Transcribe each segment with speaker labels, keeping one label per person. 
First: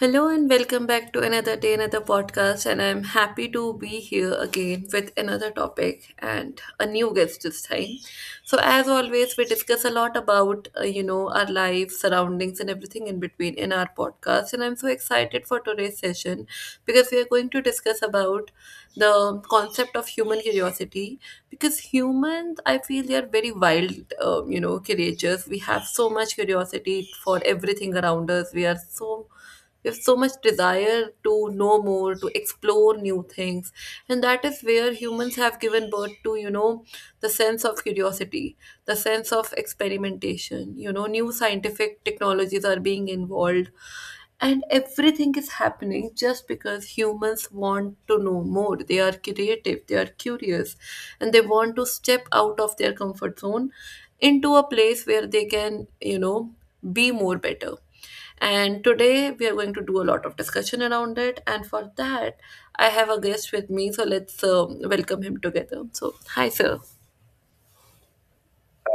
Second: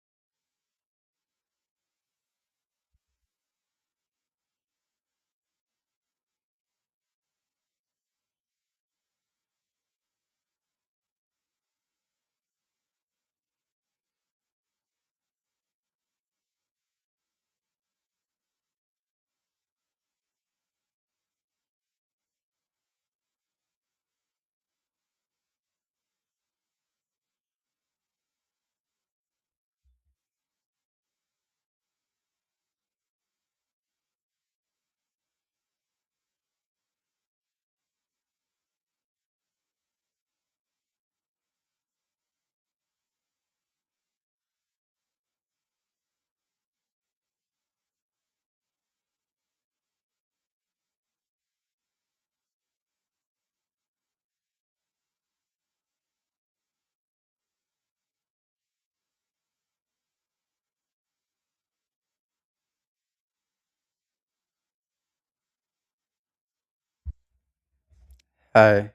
Speaker 1: Hello and welcome back to another day, another podcast. And I'm happy to be here again with another topic and a new guest this time. So, as always, we discuss a lot about, you know, our life, surroundings, and everything in between in our podcast. And I'm so excited for today's session because we are going to discuss about the concept of human curiosity. Because humans, I feel, they are very wild, you know, creatures. We have so much curiosity for everything around us. We have so much desire to know more, to explore new things. And that is where humans have given birth to, you know, the sense of curiosity, the sense of experimentation. You know, new scientific technologies are being involved, and everything is happening just because humans want to know more. They are creative, they are curious, and they want to step out of their comfort zone into a place where they can, you know, be more better. And today we are going to do a lot of discussion around it. And for that, I have a guest with me. So let's welcome him together. So, hi, sir.
Speaker 2: Hi,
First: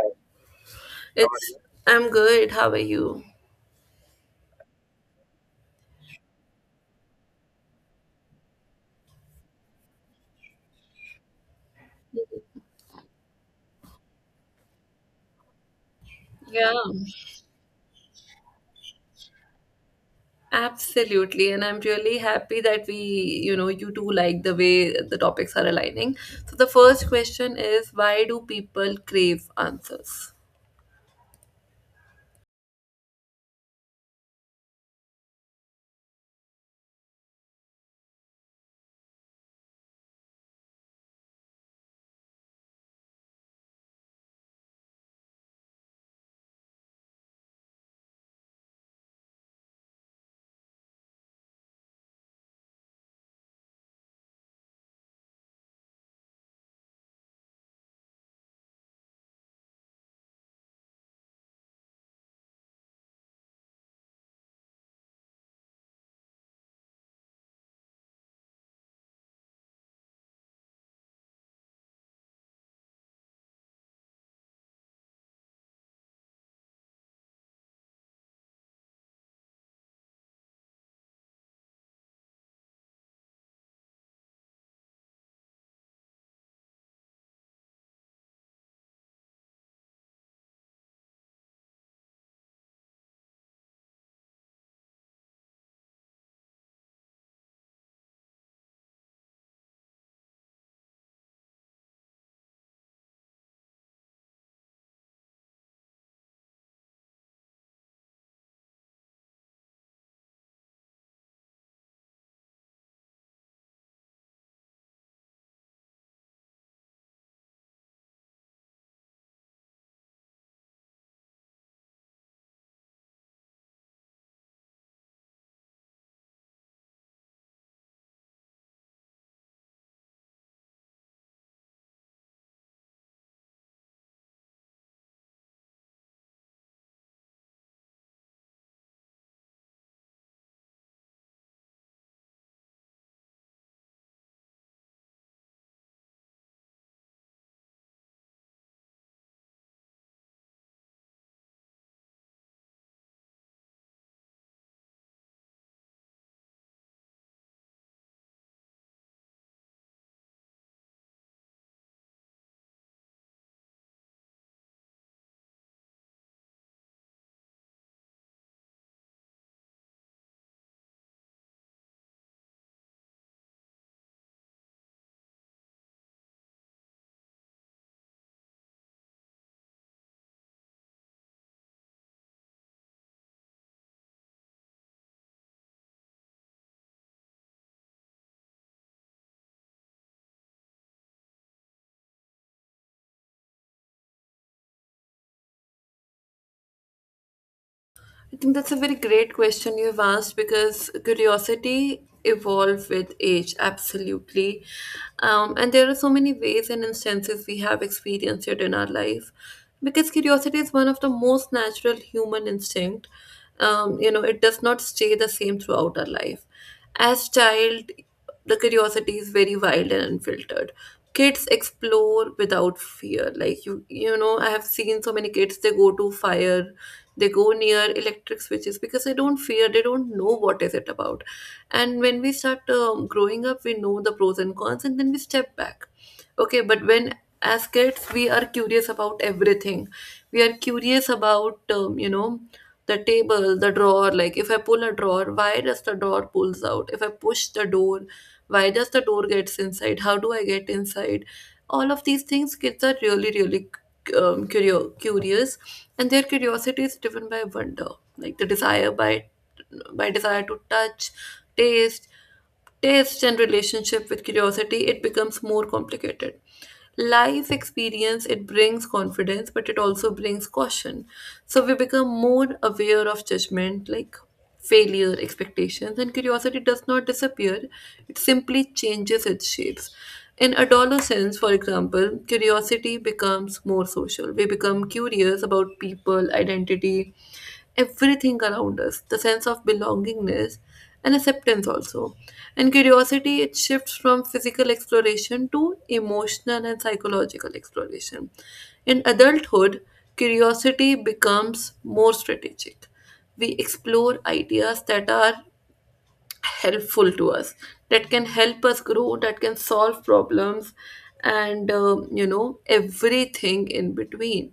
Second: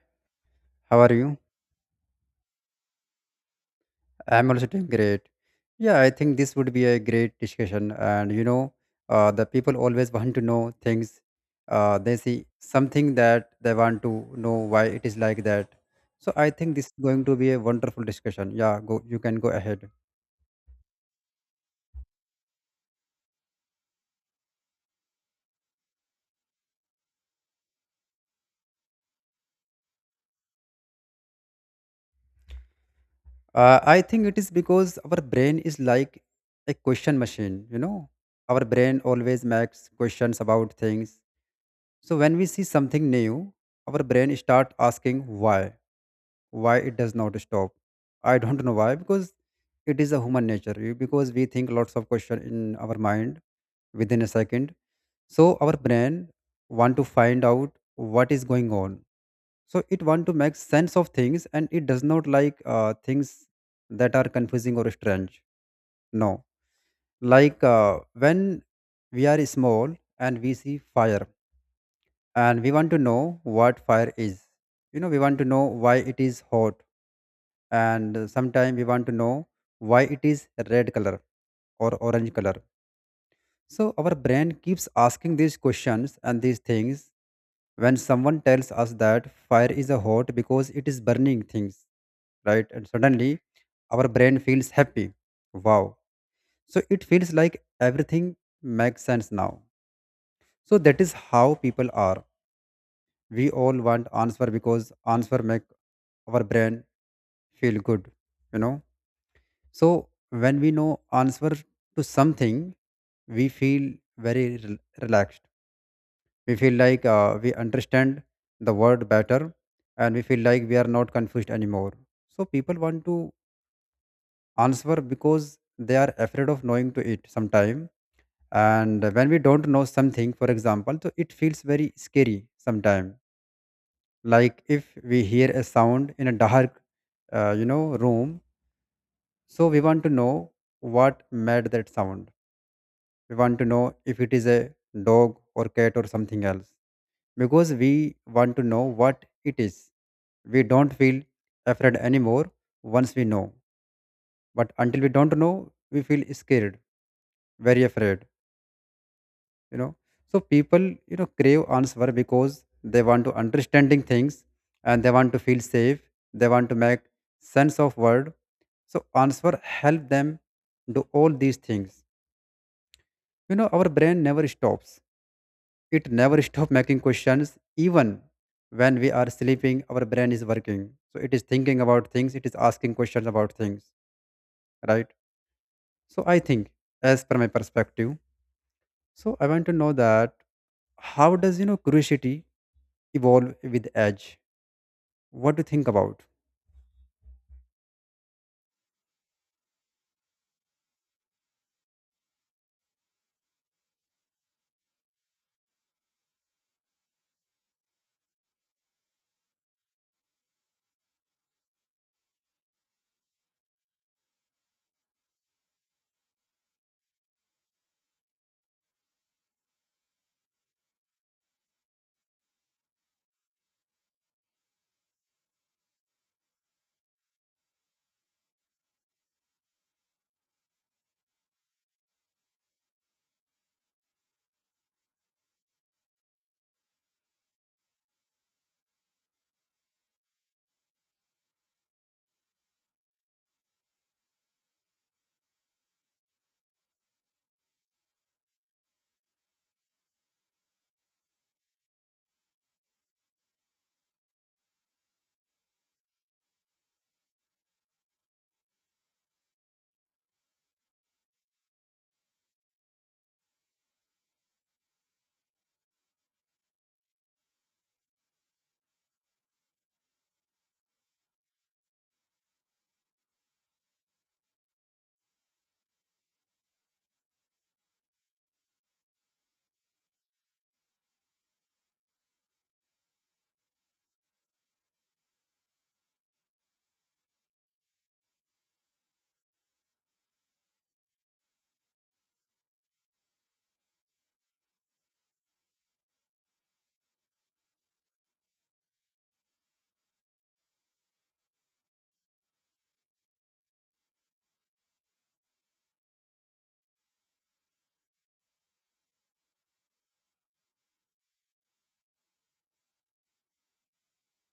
Speaker 2: how are you?
Speaker 1: It's I'm good. How are you?
Speaker 2: I'm also doing great. Yeah, I think this would be a great discussion. The people always want to know things. They see something that they want to know why it is like that. So I
Speaker 1: Yeah.
Speaker 2: think this is going to be a wonderful discussion. Yeah, go. You can go ahead.
Speaker 1: Absolutely, and I'm really happy that you two like the way the topics are aligning. So, the first question is, why do people crave answers?
Speaker 2: I think it is because our brain is like a question machine. You know, our brain always makes questions about things. So when we see something new, our brain start asking why. It does not stop, I don't know why, because it is a human nature because we think lots of question in our mind within a second. So our brain want to find out what is going on. So it want to make sense of things, and it does not like things that are confusing or strange. No, like when we are small and we see fire, and we want to know what fire is. You know, we want to know why it is hot, and sometimes we want to know why it is red color or orange color. So our brain keeps asking these questions and these things. When someone tells us that fire is a hot because it is burning things, right? And suddenly our brain feels happy. Wow. So it feels like everything makes sense now. So that is how people are. We all want answer because answer make our brain feel good, you know. So when we know answer to something, we feel very relaxed. We feel like we understand the word better, and we feel like we are not confused anymore. So people want to answer because they are afraid of knowing to it sometime. And when we don't know something, for example, so it feels very scary sometime. Like if we hear a sound in a dark, you know, room, so we want to know what made that sound. We want to know if it is a dog or cat or something else, because we want to know what it is. We don't feel afraid anymore once we know, but until we don't know, we feel scared, very afraid, you know. So people, you know, crave answer because they want to understanding things, and they want to feel safe, they want to make sense of word. So answer help them do all these things. You know, our brain never stops. It never stops making questions even when we are sleeping. Our brain is working. So it is thinking about things, it is asking questions about things, right? So I think, as per my perspective, so I want to know that how does, you know, curiosity evolve with age? What do you think about?
Speaker 1: I think that's a very great question you've asked, because curiosity evolve with age, absolutely. And there are so many ways and instances we have experienced it in our life, because curiosity is one of the most natural human instinct. You know, it does not stay the same throughout our life. As child, the curiosity is very wild and unfiltered. Kids explore without fear. Like you know, I have seen so many kids, they go to fire, they go near electric switches because they don't fear, they don't know what is it about. And when we start growing up, we know the pros and cons, and then we step back. Okay, but when, as kids, we are curious about everything. We are curious about you know, the table, the drawer. Like if I pull a drawer, why does the drawer pulls out? If I push the door, why does the door gets inside? How do I get inside? All of these things, kids are really really curious. And their curiosity is driven by wonder, like the desire by desire to touch, taste taste. And relationship with curiosity, it becomes more complicated. Life experience, it brings confidence, but it also brings caution. So we become more aware of judgment, like failure, expectations, and curiosity does not disappear, it simply changes its shapes. In adolescence, for example, curiosity becomes more social. We become curious about people, identity, everything around us, the sense of belongingness and acceptance also. And curiosity, it shifts from physical exploration to emotional and psychological exploration. In adulthood, curiosity becomes more strategic. We explore ideas that are helpful to us, that can help us grow, that can solve problems, and you know, everything in between,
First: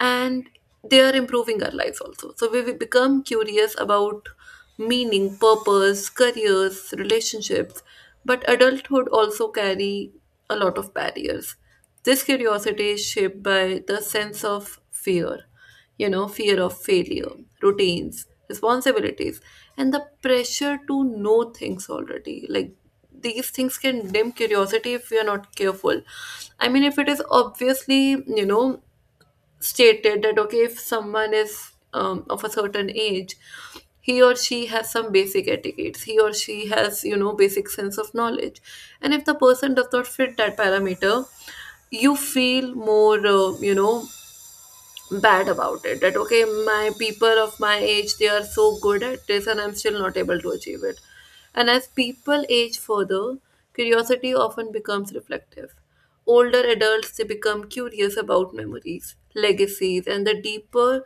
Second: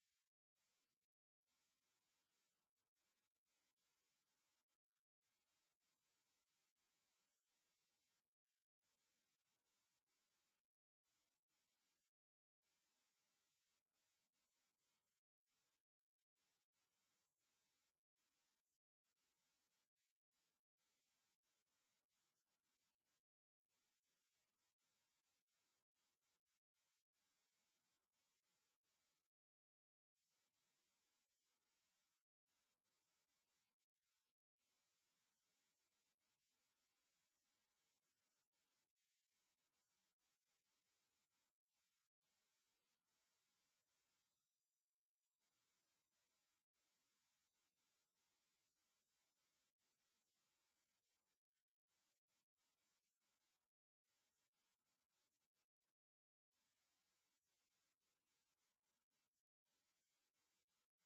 Speaker 1: and they are improving our lives also. So we become curious about meaning, purpose, careers, relationships. But adulthood also carry a lot of barriers. This curiosity is shaped by the sense of fear, you know, fear of failure, routines, responsibilities, and the pressure to know things already. Like these things can dim curiosity if we are not careful. I mean, if it is obviously, you know, stated that okay, if someone is of a certain age, he or she has some basic etiquettes, he or she has, you know, basic sense of knowledge, and if the person does not fit that parameter, you feel more you know, bad about it, that okay, my people of my age, they are so good at this and I'm still not able to achieve it. And as people age further, curiosity often becomes reflective. Older adults, they become curious about memories, legacies, and the deeper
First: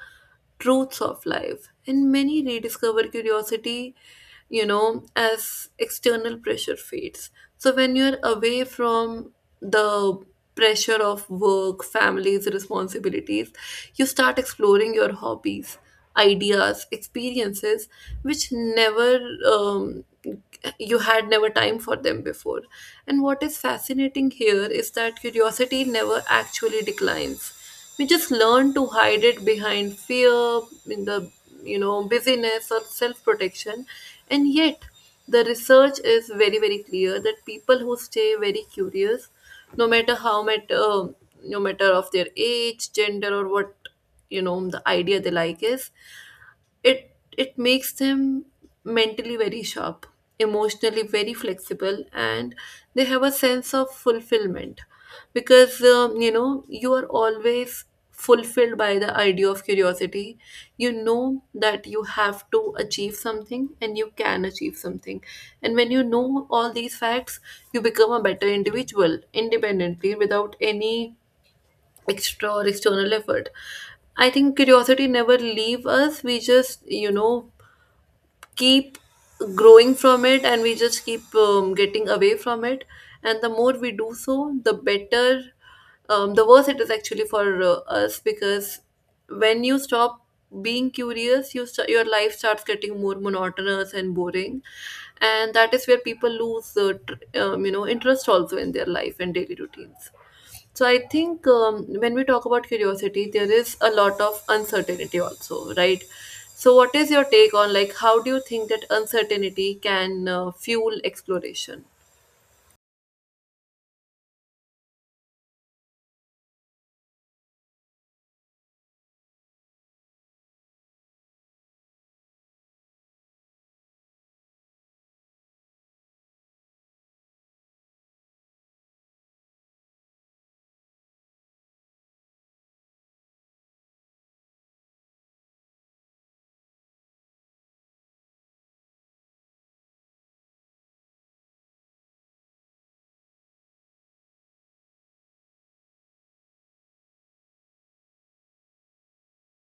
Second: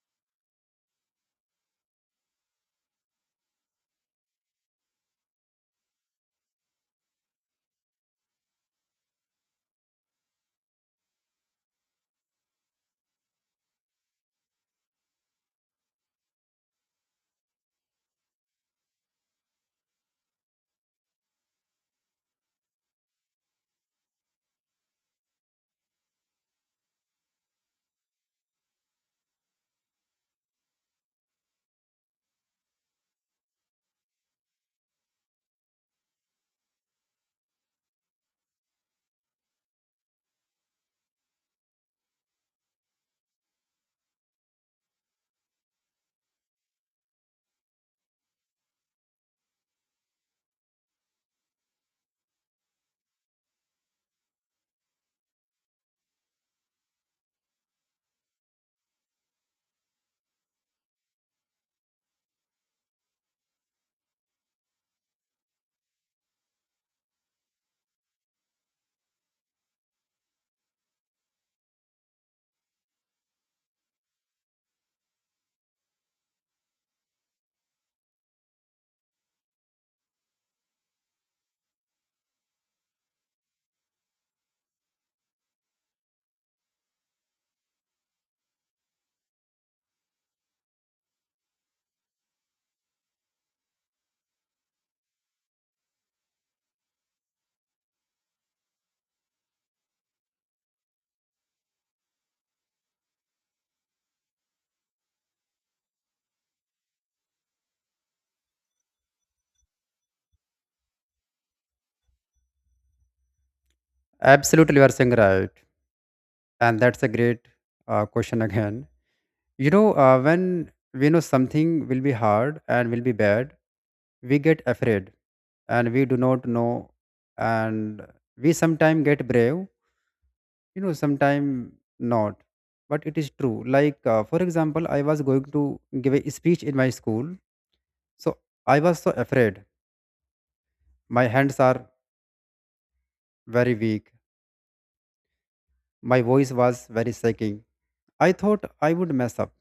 Speaker 1: truths of life, and many rediscover curiosity, you know, as external pressure fades. So when you're away from the pressure of work, families, responsibilities, you start exploring your hobbies, ideas, experiences which never um, you had never time for them before. And what is fascinating here is that curiosity never actually declines. We just learn to hide it behind fear, in the, you know, busyness or self-protection, and yet the research is very very clear that people who stay very curious, no matter how much no matter of their age, gender or what, you know, the idea they like is, it it makes them mentally very sharp, emotionally very flexible, and they have a sense of fulfillment, because you know, you are always fulfilled by the idea of curiosity. You know that you have to achieve something and you can achieve something, and when you know all these facts, you become a better individual independently without any extra or external effort. I think curiosity never leave us. We just, you know, keep growing from it, and we just keep getting away from it. And the more we do so, the better, the worse it is actually for us, because when you stop being curious, your life starts getting more monotonous and boring. And that is where people lose, you know, interest also in their life and daily routines. So I think, when we talk about curiosity, there is a lot of uncertainty also, right? So what is your take on, like, how do you think that uncertainty can fuel exploration?
Speaker 2: Absolutely, you are saying right, and that's a great question again. You know, when we know something will be hard and will be bad, we get afraid and we do not know, and we sometimes get brave, you know, sometimes not. But it is true, like for example, I was going to give a speech in my school. So I was so afraid. My hands are very weak, my voice was very shaking. I thought I would mess up.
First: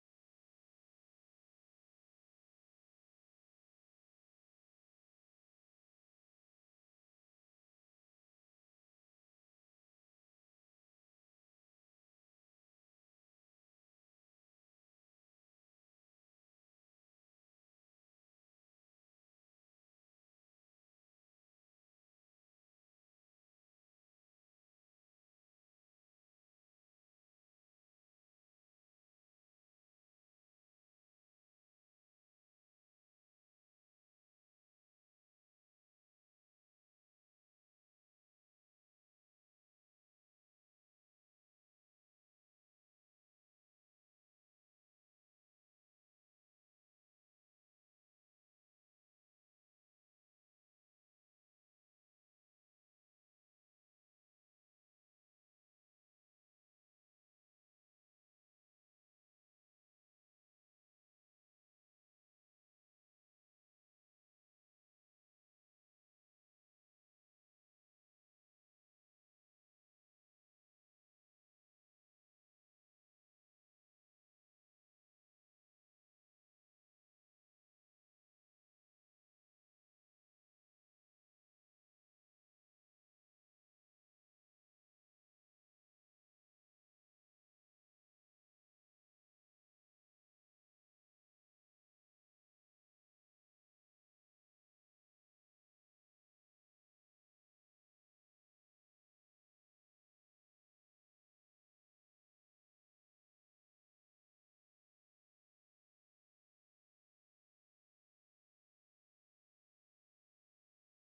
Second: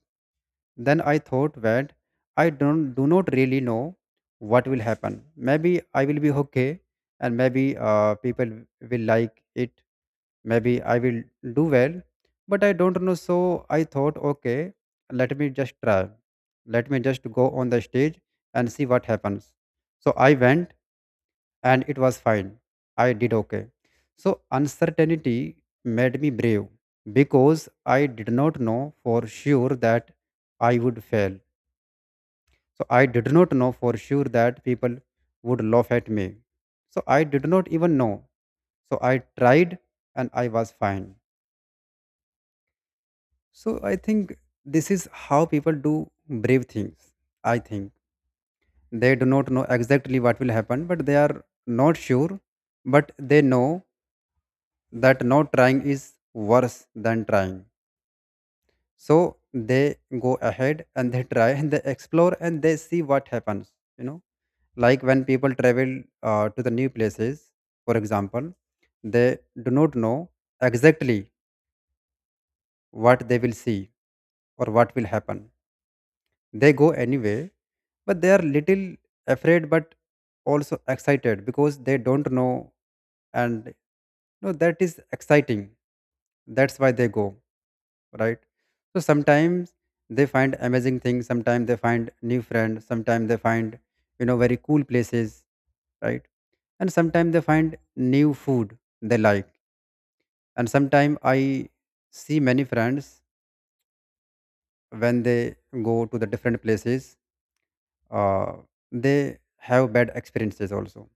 Speaker 2: Then I thought that I don't do not really know what will happen. Maybe I will be okay, and maybe people will like it. Maybe I will do well, but I don't know. So I thought, okay, let me just try. Let me just go on the stage and see what happens. So I went, and it was fine. I did okay. So uncertainty made me brave because I did not know for sure that I would fail. So I did not know for sure that people would laugh at me. So I did not even know. So I tried, and I was fine. So I think this is how people do brave things. I think they do not know exactly what will happen, but they are not sure, but they know that not trying is worse than trying. So they go ahead, and they try, and they explore, and they see what happens. You know, like when people travel to the new places, for example, they do not know exactly what they will see or what will happen. They go anyway, but they are little afraid but also excited because they don't know, and no, that is exciting. That's why they go, right? So sometimes they find amazing things, sometimes they find new friends, sometimes they find, you know, very cool places, right? And sometimes they find new food they like, and sometimes I see many friends when they go to the different places. uh, they have bad experiences also,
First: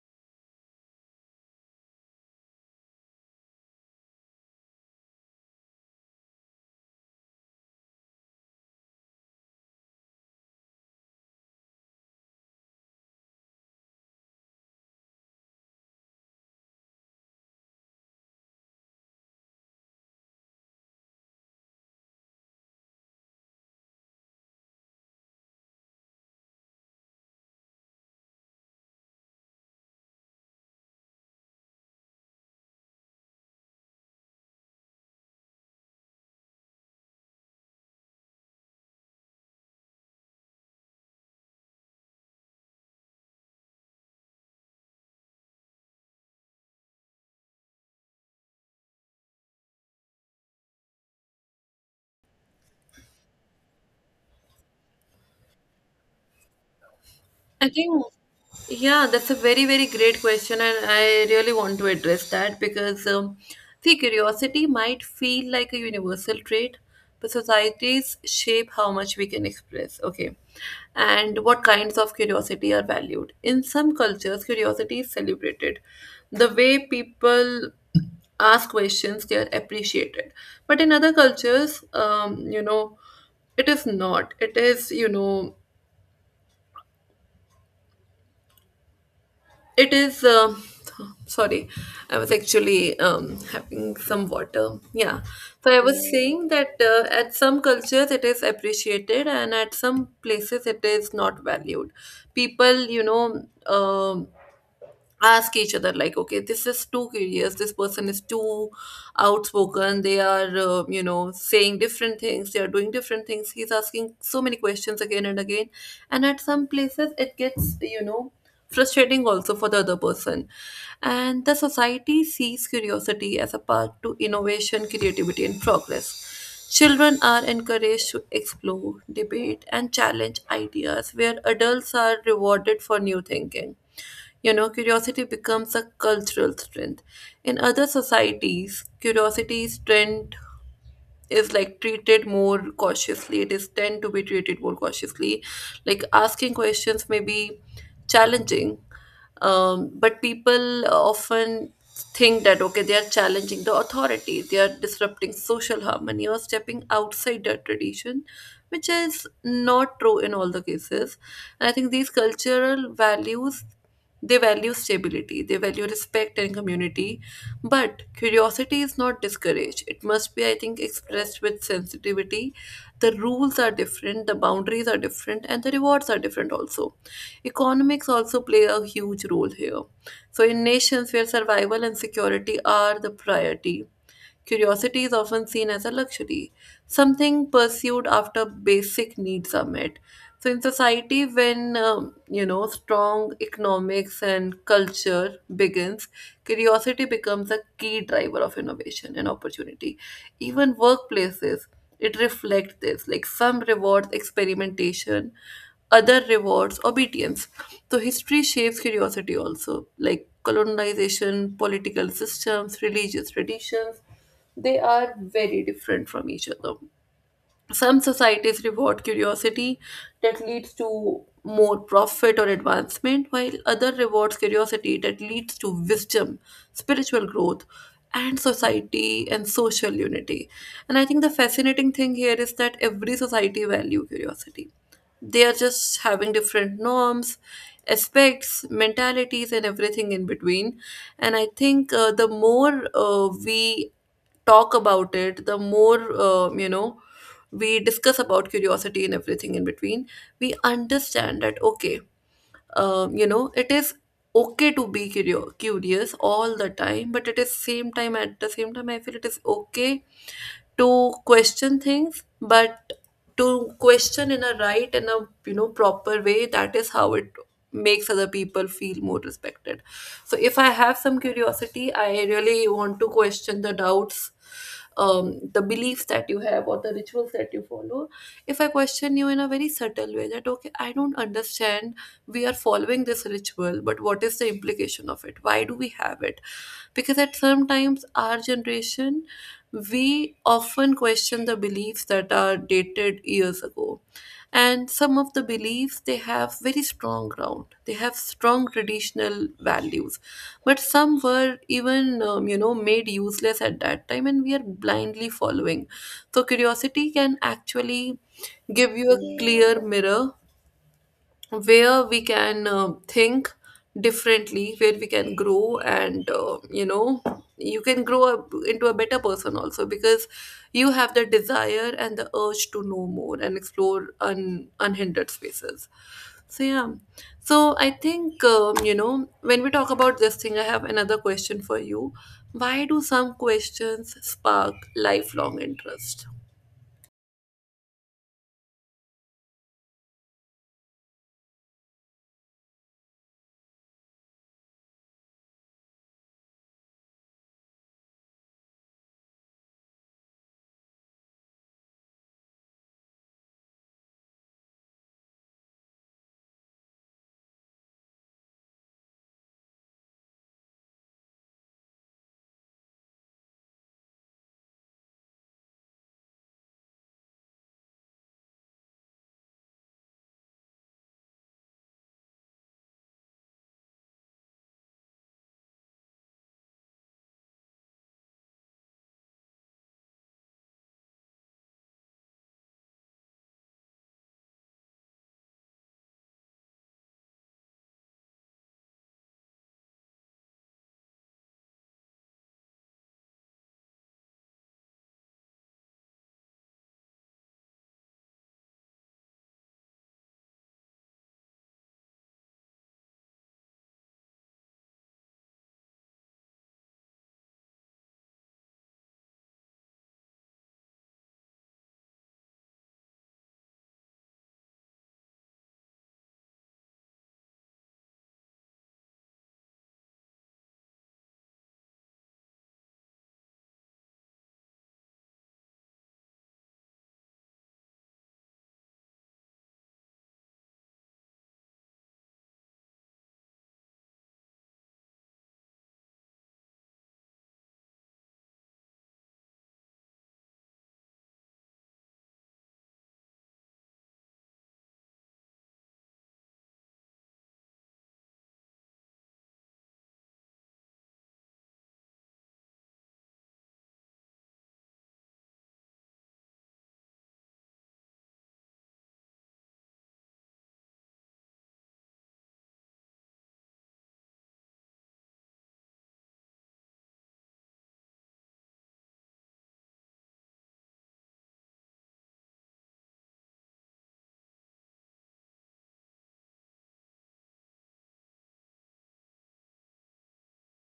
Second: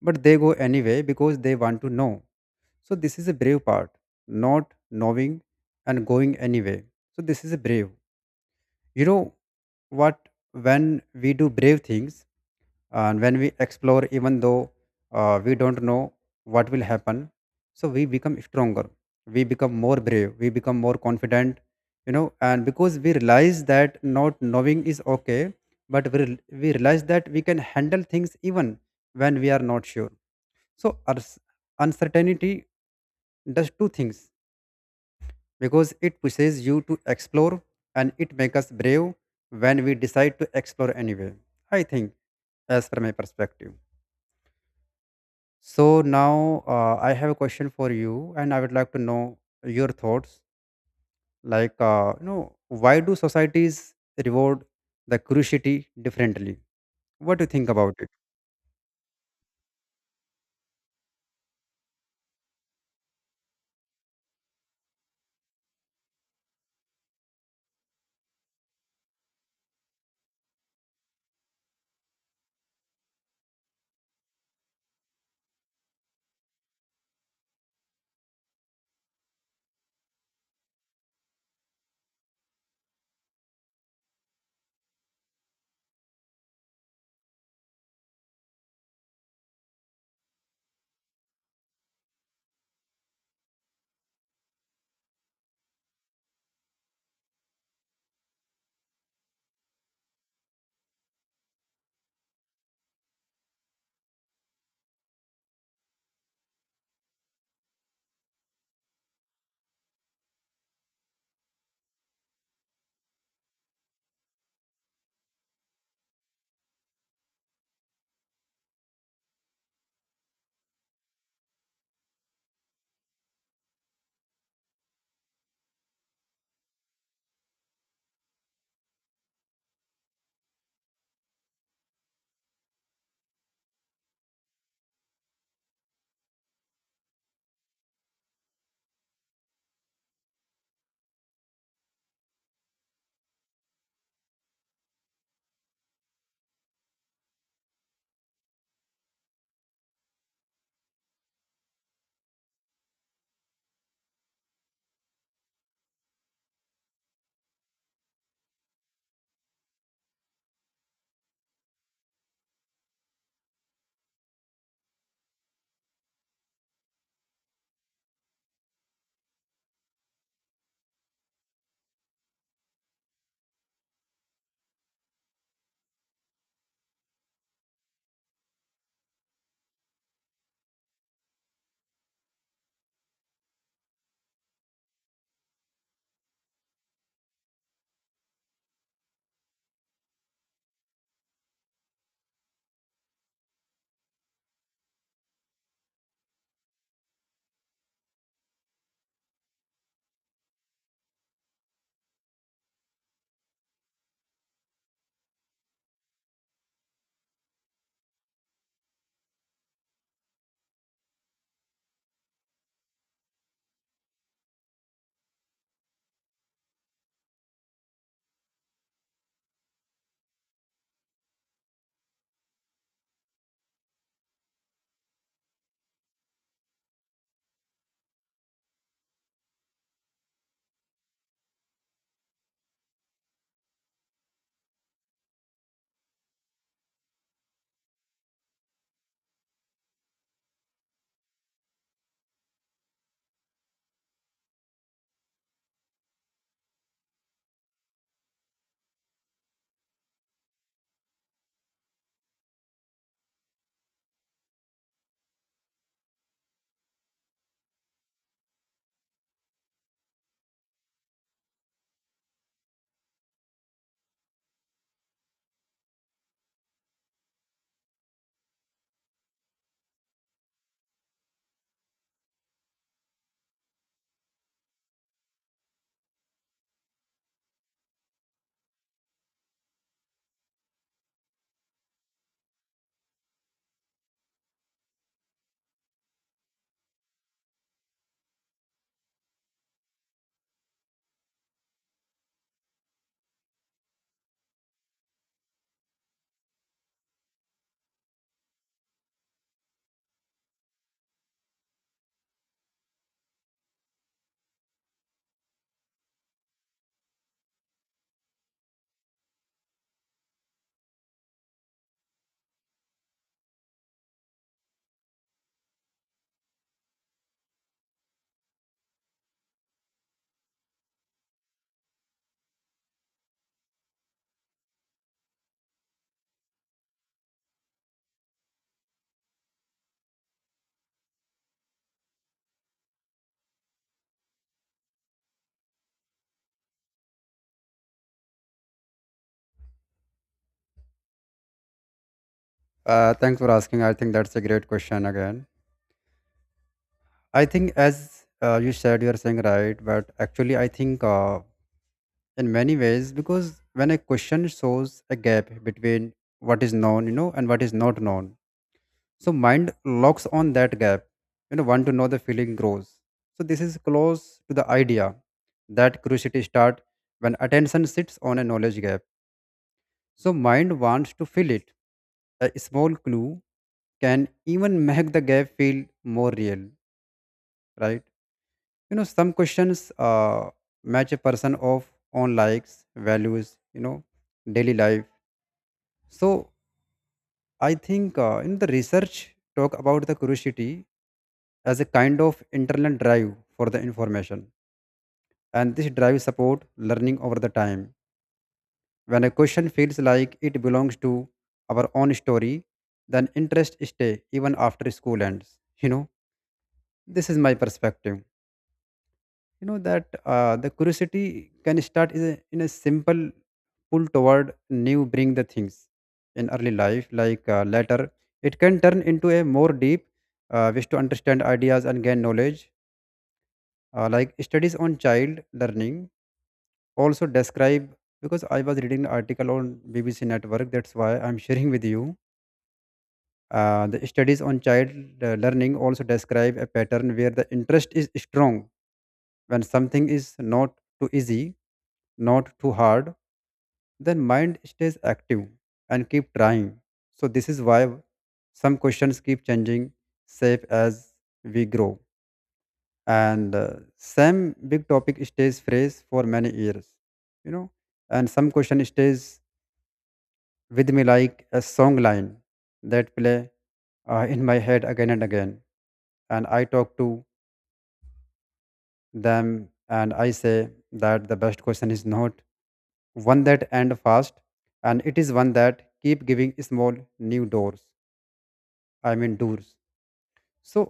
Speaker 2: but they go anyway because they want to know. So this is a brave part, not knowing and going anyway. So this is a brave, you know, what. When we do brave things, and when we explore even though we don't know what will happen, so we become stronger, we become more brave, we become more confident, you know. And because we realize that not knowing is okay, but we realize that we can handle things even when we are not sure. So uncertainty does two things, because it pushes you to explore, and it makes us brave when we decide to explore anyway. I think, as per my perspective. So now I have a question for you, and I would like to know your thoughts. Like, you know, why do societies reward the curiosity differently? What do you
Speaker 1: I
Speaker 2: think about
Speaker 1: think,
Speaker 2: it?
Speaker 1: yeah, that's a very, very great question, and I really want to address that because, see, curiosity might feel like a universal trait, but societies shape how much we can express, okay, and what kinds of curiosity are valued. In some cultures, curiosity is celebrated. The way people ask questions, they are appreciated. But in other cultures, you know, it is not. It is, you know, It is. Sorry, I was actually having some water. Yeah. So I was saying that at some cultures it is appreciated and at some places it is not valued. People, you know, ask each other like okay, this is too curious, this person is too outspoken, they are you know, saying different things, they are doing different things, he's asking so many questions again and again, and at some places it gets, you know, frustrating also for the other person. And the society sees curiosity as a path to innovation, creativity and progress. Children are encouraged to explore, debate, and challenge ideas, where adults are rewarded for new thinking. You know, curiosity becomes a cultural strength. In other societies, curiosity is trend is like treated more cautiously it is tend to be treated more cautiously. Like asking questions may be challenging, but people often think that okay, they are challenging the authority, they are disrupting social harmony or stepping outside their tradition, which is not true in all the cases. And I think these cultural values, they value stability, they value respect and community, but curiosity is not discouraged. It must be, I think, expressed with sensitivity. The rules are different, the boundaries are different, and the rewards are different also. Economics also play a huge role here. So, in nations where survival and security are the priority, curiosity is often seen as a luxury, something pursued after basic needs are met. So, in society, when you know, strong economics and culture begins, curiosity becomes a key driver of innovation and opportunity. Even workplaces, it reflects this. Like some rewards experimentation, other rewards obedience. So history shapes curiosity also, like colonization, political systems, religious traditions. They are very different from each other. Some societies reward curiosity that leads to more profit or advancement, while other rewards curiosity that leads to wisdom, spiritual growth, and society and social unity. And I think the fascinating thing here is that every society value curiosity, they are just having different norms, aspects, mentalities and everything in between. And I think, the more we talk about it, the more, you know, we discuss about curiosity and everything in between, we understand that, okay, you know, it is okay to be curious all the time, but at the same time, I feel it is okay to question things, but to question in a right and a, you know, proper way. That is how it makes other people feel more respected. So if I have some curiosity, I really want to question the doubts, the beliefs that you have or the rituals that you follow. If I question you in a very subtle way that, okay, I don't understand, we are following this ritual, but what is the implication of it? Why do we have it? Because at some times, our generation, we often question the beliefs that are dated years ago. And some of the beliefs, they have very strong ground. They have strong traditional values. But some were even, made useless at that time, and we are blindly following. So curiosity can actually give you a clear mirror where we can think differently, where we can grow, and you can grow up into a better person also, because you have the desire and the urge to know more and explore unhindered spaces. So yeah, so I think when we talk about this thing, I have another question for you. Why do some questions spark lifelong interest?
Speaker 2: Thanks for asking. I think that's a great question again. I think, as you said, you're saying right, but actually, I think in many ways, because when a question shows a gap between what is known, you know, and what is not known, so mind locks on that gap, you know, want to know the feeling grows. So this is close to the idea that curiosity start when attention sits on a knowledge gap. So mind wants to fill it. A small clue can even make the gap feel more real, right? You know, some questions match a person of own likes, values, you know, daily life. So I think in the research talk about the curiosity as a kind of internal drive for the information, and this drive support learning over the time. When a question feels like it belongs to our own story, then interest stay even after school ends, you know. This is my perspective, you know, that the curiosity can start in a simple pull toward new bring the things in early life. Like later it can turn into a more deep wish to understand ideas and gain knowledge. Like studies on child learning also describe, because I was reading an article on BBC network, that's why I'm sharing with you. The studies on child learning also describe a pattern where the interest is strong when something is not too easy, not too hard. Then mind stays active and keep trying. So this is why some questions keep changing shape as we grow, and same big topic stays fresh for many years, you know. And some question stays with me like a song line that play in my head again and again. And I talk to them and I say that the best question is not one that end fast, and it is one that keep giving small new doors. I mean doors. So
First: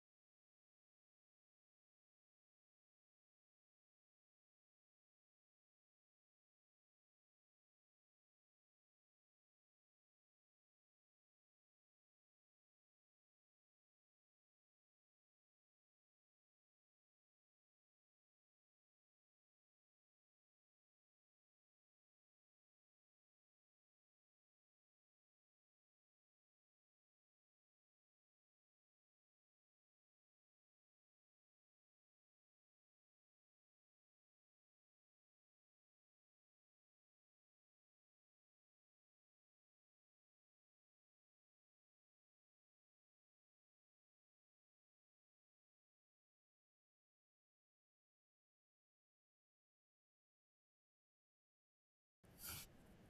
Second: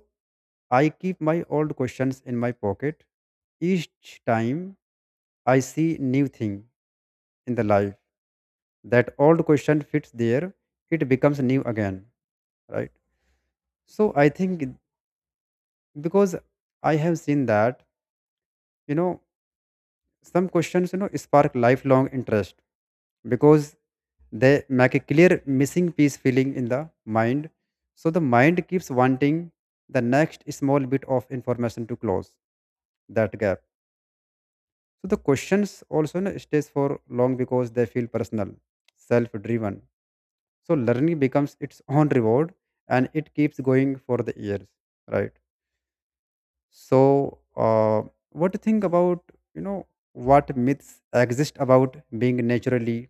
Speaker 2: I keep my old questions in my pocket. Each time I see new thing in the life, that old question fits there, it becomes new again, right? So I think because I have seen that, you know, some questions, you know, spark lifelong interest because they make a clear missing piece feeling in the mind. So the mind keeps wanting the next small bit of information to close that gap. So the questions also, you know, stays for long because they feel personal, self driven. So learning becomes its own reward, and it keeps going for the years, right? So what do you think about, you know, what myths exist about being naturally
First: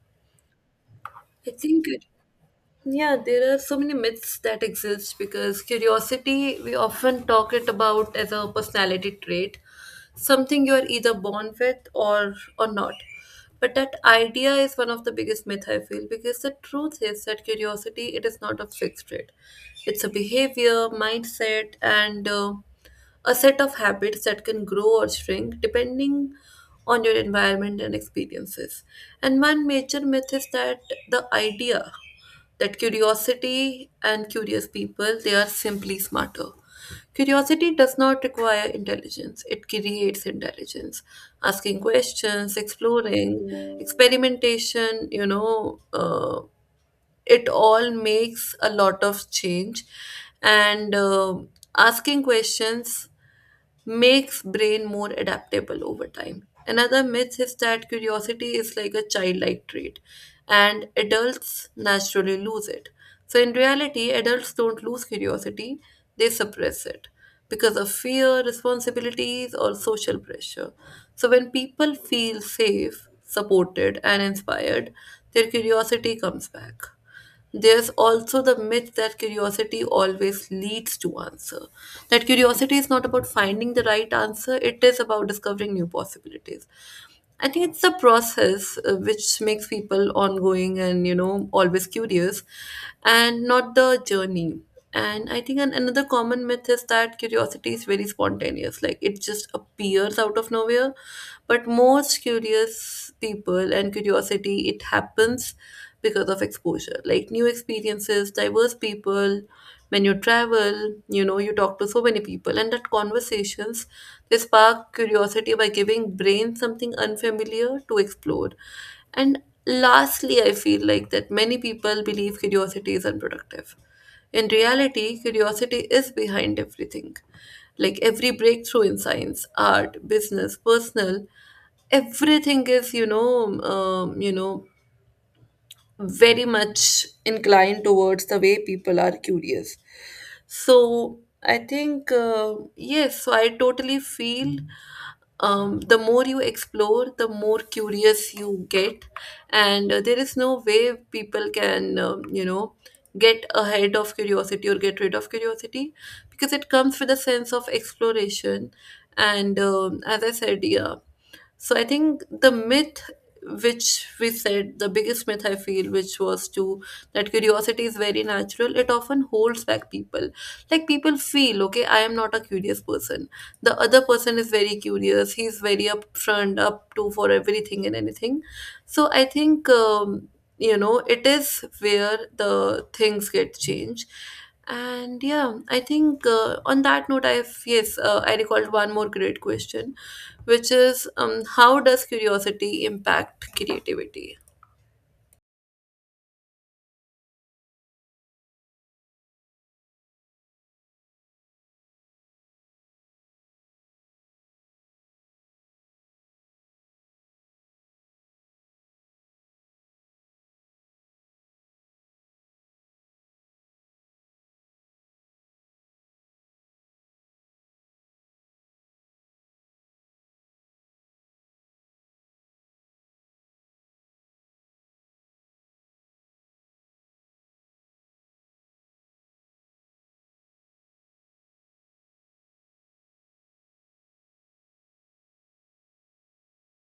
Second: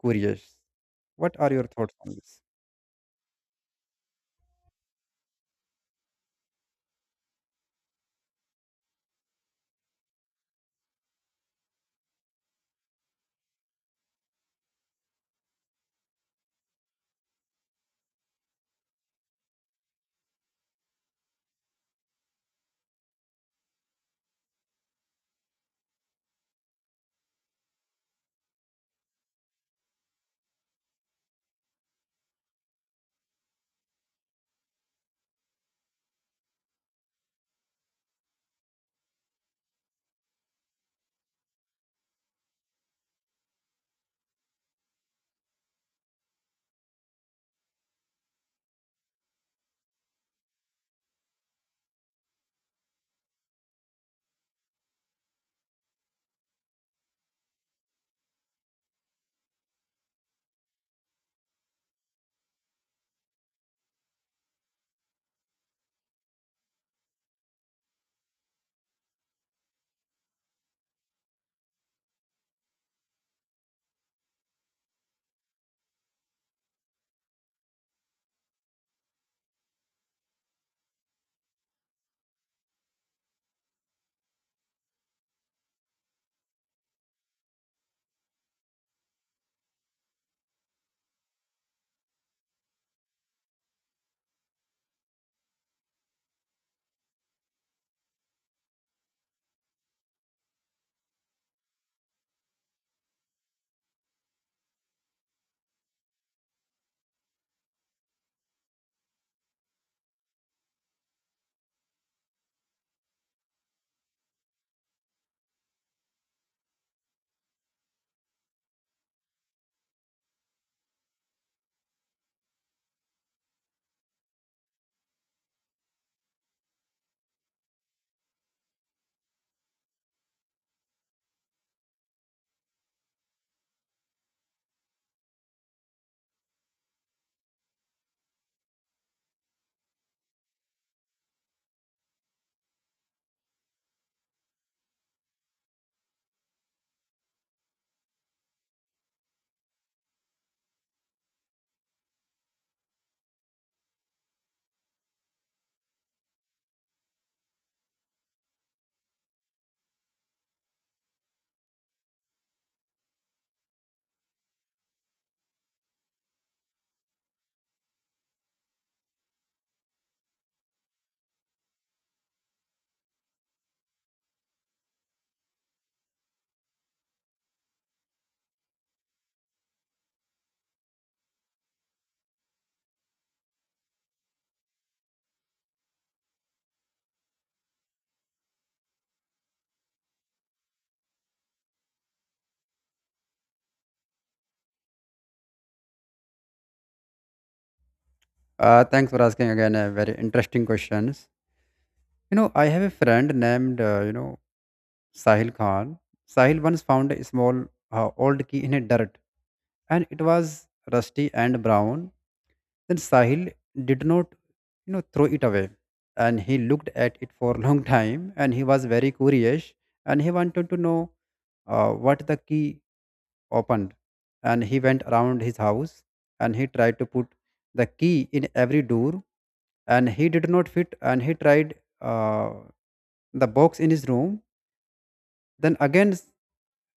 Speaker 2: curious? What
Speaker 1: I
Speaker 2: are your
Speaker 1: think
Speaker 2: thoughts
Speaker 1: it,
Speaker 2: on this?
Speaker 1: yeah, there are so many myths that exist because curiosity, we often talk it about as a personality trait, something you are either born with or not. But that idea is one of the biggest myth I feel, because the truth is that curiosity, it is not a fixed trait. It's a behavior, mindset, and a set of habits that can grow or shrink depending on your environment and experiences. And one major myth is that the idea that curiosity and curious people, they are simply smarter. Curiosity does not require intelligence, it creates intelligence. Asking questions, exploring, experimentation, it all makes a lot of change. And Asking questions makes brain more adaptable over time. Another myth is that curiosity is like a childlike trait and adults naturally lose it. So in reality, adults don't lose curiosity, they suppress it because of fear, responsibilities or social pressure. So when people feel safe, supported and inspired, their curiosity comes back. There's also the myth that curiosity always leads to answer. That curiosity is not about finding the right answer, it is about discovering new possibilities. I think it's the process which makes people ongoing and you know always curious, and not the journey. And I think another common myth is that curiosity is very spontaneous, like it just appears out of nowhere. But most curious people and curiosity, it happens because of exposure, like new experiences, diverse people. When you travel, you know, you talk to so many people, and that conversations, they spark curiosity by giving brain something unfamiliar to explore. And lastly, I feel like that many people believe curiosity is unproductive. In reality, curiosity is behind everything. Like every breakthrough in science, art, business, personal, everything is very much inclined towards the way people are curious. So i think uh, yes, so I totally feel the more you explore, the more curious you get, and there is no way people can, get ahead of curiosity or get rid of curiosity, because it comes with a sense of exploration. And as I said, yeah, so I think the myth which we said, the biggest myth I feel, which was to that curiosity is very natural, it often holds back people. Like people feel, okay, I am not a curious person. The other person is very curious, he's very upfront, up to for everything and anything. So I think, it is where the things get changed. And yeah i think uh, on that note, I recalled one more great question, which is, how does curiosity impact creativity?
Speaker 2: Thanks for asking again a very interesting questions. You know, I have a friend named, you know, Sahil Khan. Sahil once found a small old key in a dirt, and it was rusty and brown. Then Sahil did not, you know, throw it away. And he looked at it for a long time, and he was very curious, and he wanted to know what the key opened. And he went around his house and he tried to put the key in every door and he did not fit, and he tried uh, the box in his room. Then again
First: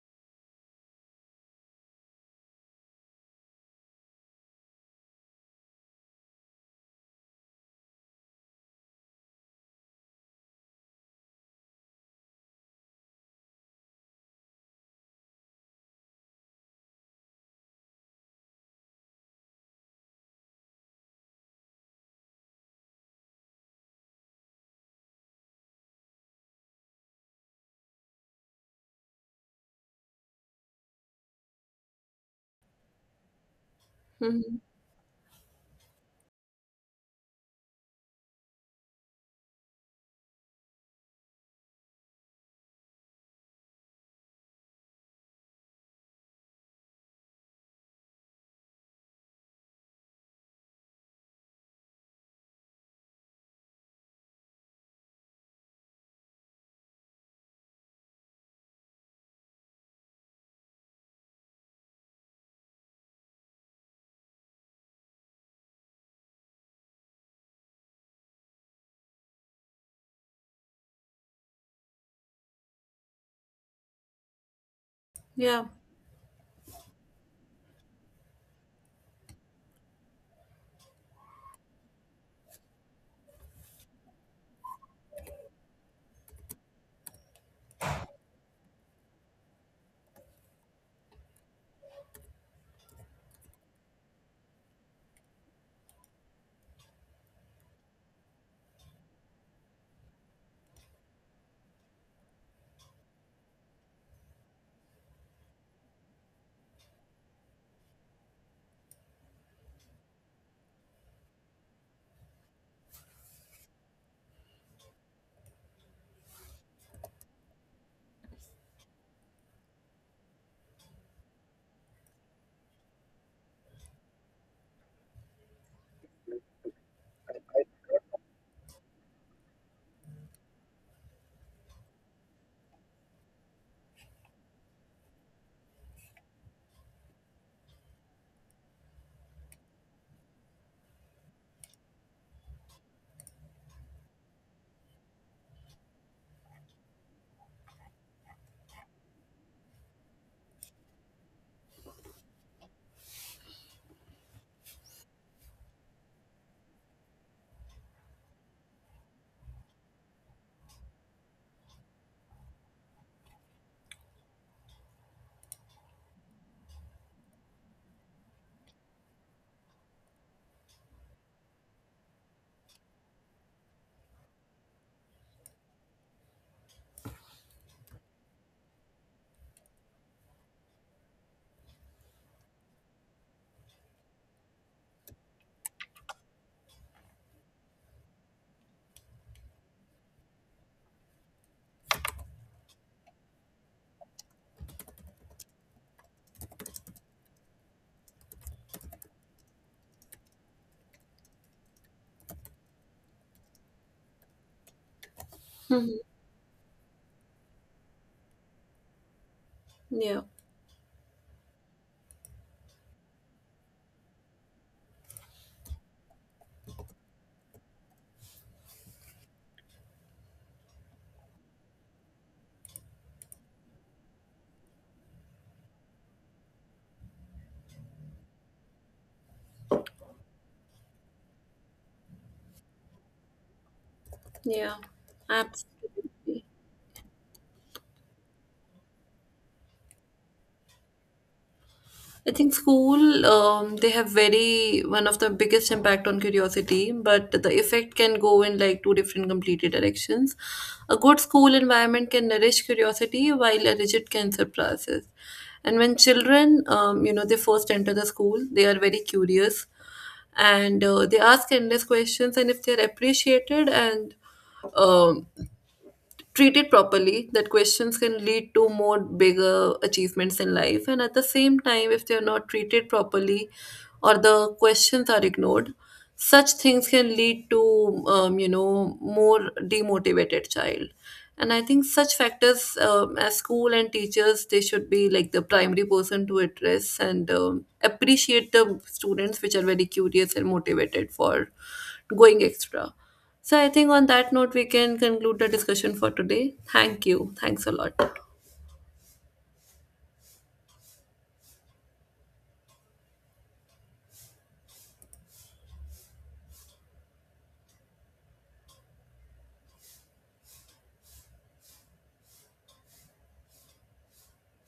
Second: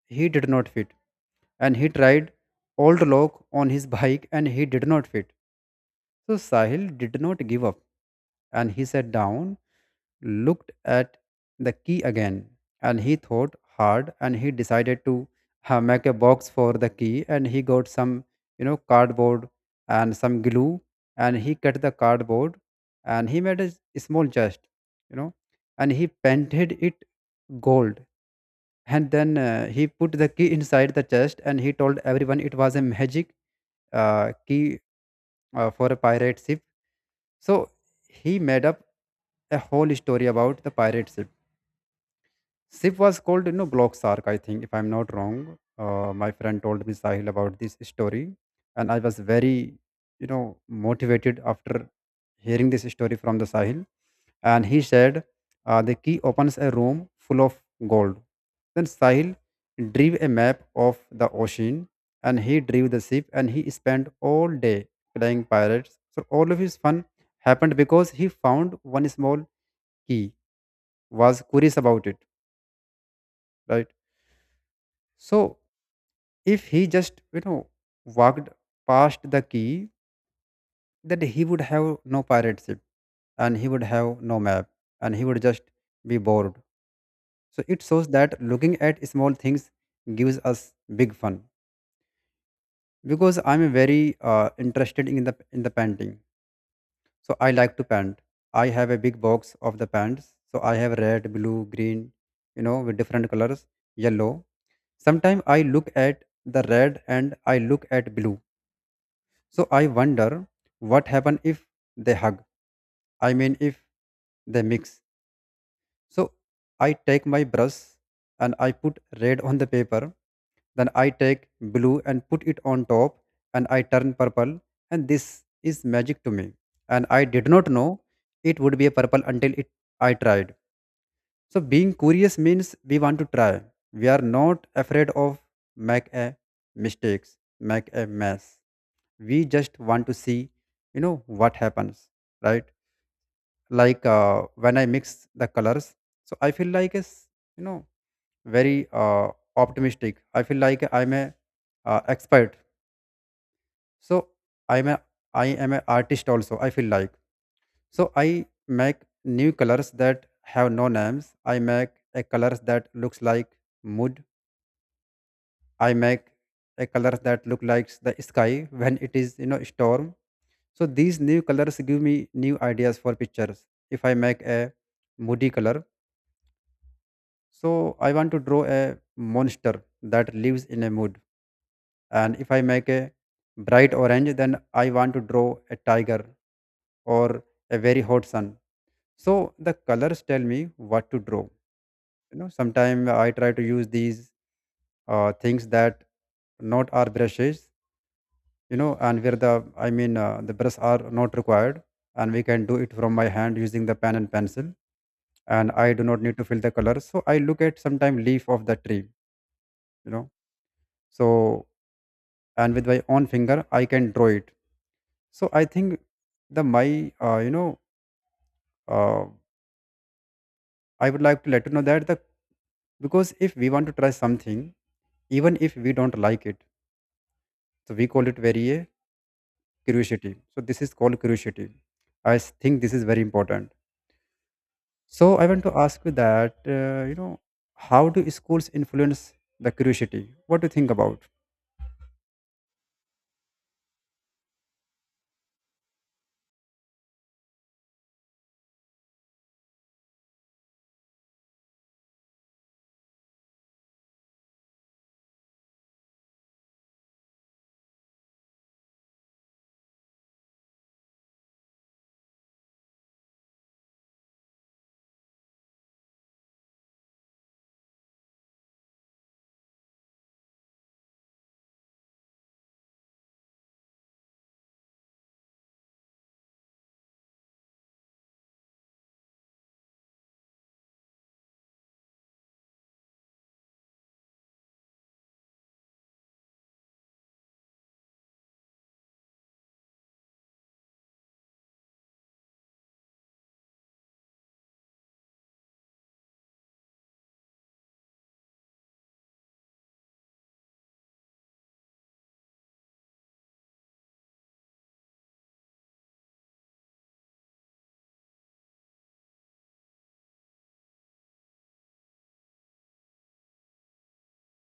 Speaker 2: he did not fit, and he tried old lock on his bike and he did not fit, so Sahil did not give up and he sat down, looked at the key again, and he thought hard and he decided to make a box for the key. And he got some, cardboard and some glue, and he cut the cardboard and he made a small chest, you know, and he painted it gold. And then he put the key inside the chest and he told everyone it was a magic
Speaker 1: Hmm.
Speaker 2: key for a pirate ship. So he made up a whole story about the pirate ship. Ship was called, you know, Glock Sark, I think, if I'm not wrong. My friend told me Sahil about this story, and I was very, you know, motivated after hearing this story from the Sahil. And he said, the key opens a room full of gold. Then Sahil drew a map of the ocean and he drew the ship and he spent all day playing pirates. So all of his fun happened because he found one small key, was curious about it, right? So
Speaker 1: Yeah.
Speaker 2: if he just, you know, walked past the key, then he would have no pirate ship and he would have no map and he would just be bored. So it shows that looking at small things gives us big fun. Because I'm very interested in the painting, so I like to paint. I have a big box of the paints, so I have red, blue, green, you know, with different colors, yellow. Sometimes I look at the red and I look at blue, so I wonder what happen if they hug. I mean, if they mix. So I take my brush and I put red on the paper. Then I take blue and put it on top, and I turn purple. And this is magic to me. And I did not know it would be a purple until it I tried. So being curious means we want to try. We are not afraid of make a mistakes, make a mess. We just want to see, what happens, right? Like when I mix the colors, so I feel like a you know very optimistic. I feel like I'm a expert. So i'm a I am an artist also, I feel like. So I make new colors that have no names. I make a colors that looks like mood. I make a colors that look like the sky when it is, you know, storm. So these new colors give me new ideas for pictures. If I make a moody color, so I want to draw a monster that lives in a mood. And if I make a bright orange, then I want to draw a tiger or a very hot sun. So the colors tell me what to draw. You know, sometimes I try to use these things that not are brushes. You know, and where the the brush are not required, and we can do it from my hand using the pen and pencil. And
Speaker 1: Hmm.
Speaker 2: I do not need to fill the color. So I look at sometime leaf of the tree. You
Speaker 1: Yeah.
Speaker 2: know, so and with my own finger I can draw it. So I think the my you know uh, I would like to let you know that the because if we want to try something, even if we don't like it, so we call it very curiosity. So this is called curiosity. I think this is very important.
Speaker 1: Yeah,
Speaker 2: So I want to ask you
Speaker 1: absolutely.
Speaker 2: that, how do schools influence the curiosity? What do you think about
Speaker 1: I think school, they have very one of the biggest impact on curiosity, but the effect can go in like two different completely directions. A good school environment can nourish curiosity, while a rigid can suppress it. And when children, they first enter the school, they are very curious, and they ask endless questions. And if they are appreciated and, um, treated properly, that questions can lead to more bigger achievements in life. And at the same time, if they are not treated properly or the questions are ignored, such things can lead to more demotivated child. And I think such factors, as school and teachers, they should be like the primary person to address and appreciate the students which are very curious and motivated for going extra. So I think on that note, we can conclude the discussion for today. Thank you. Thanks a lot.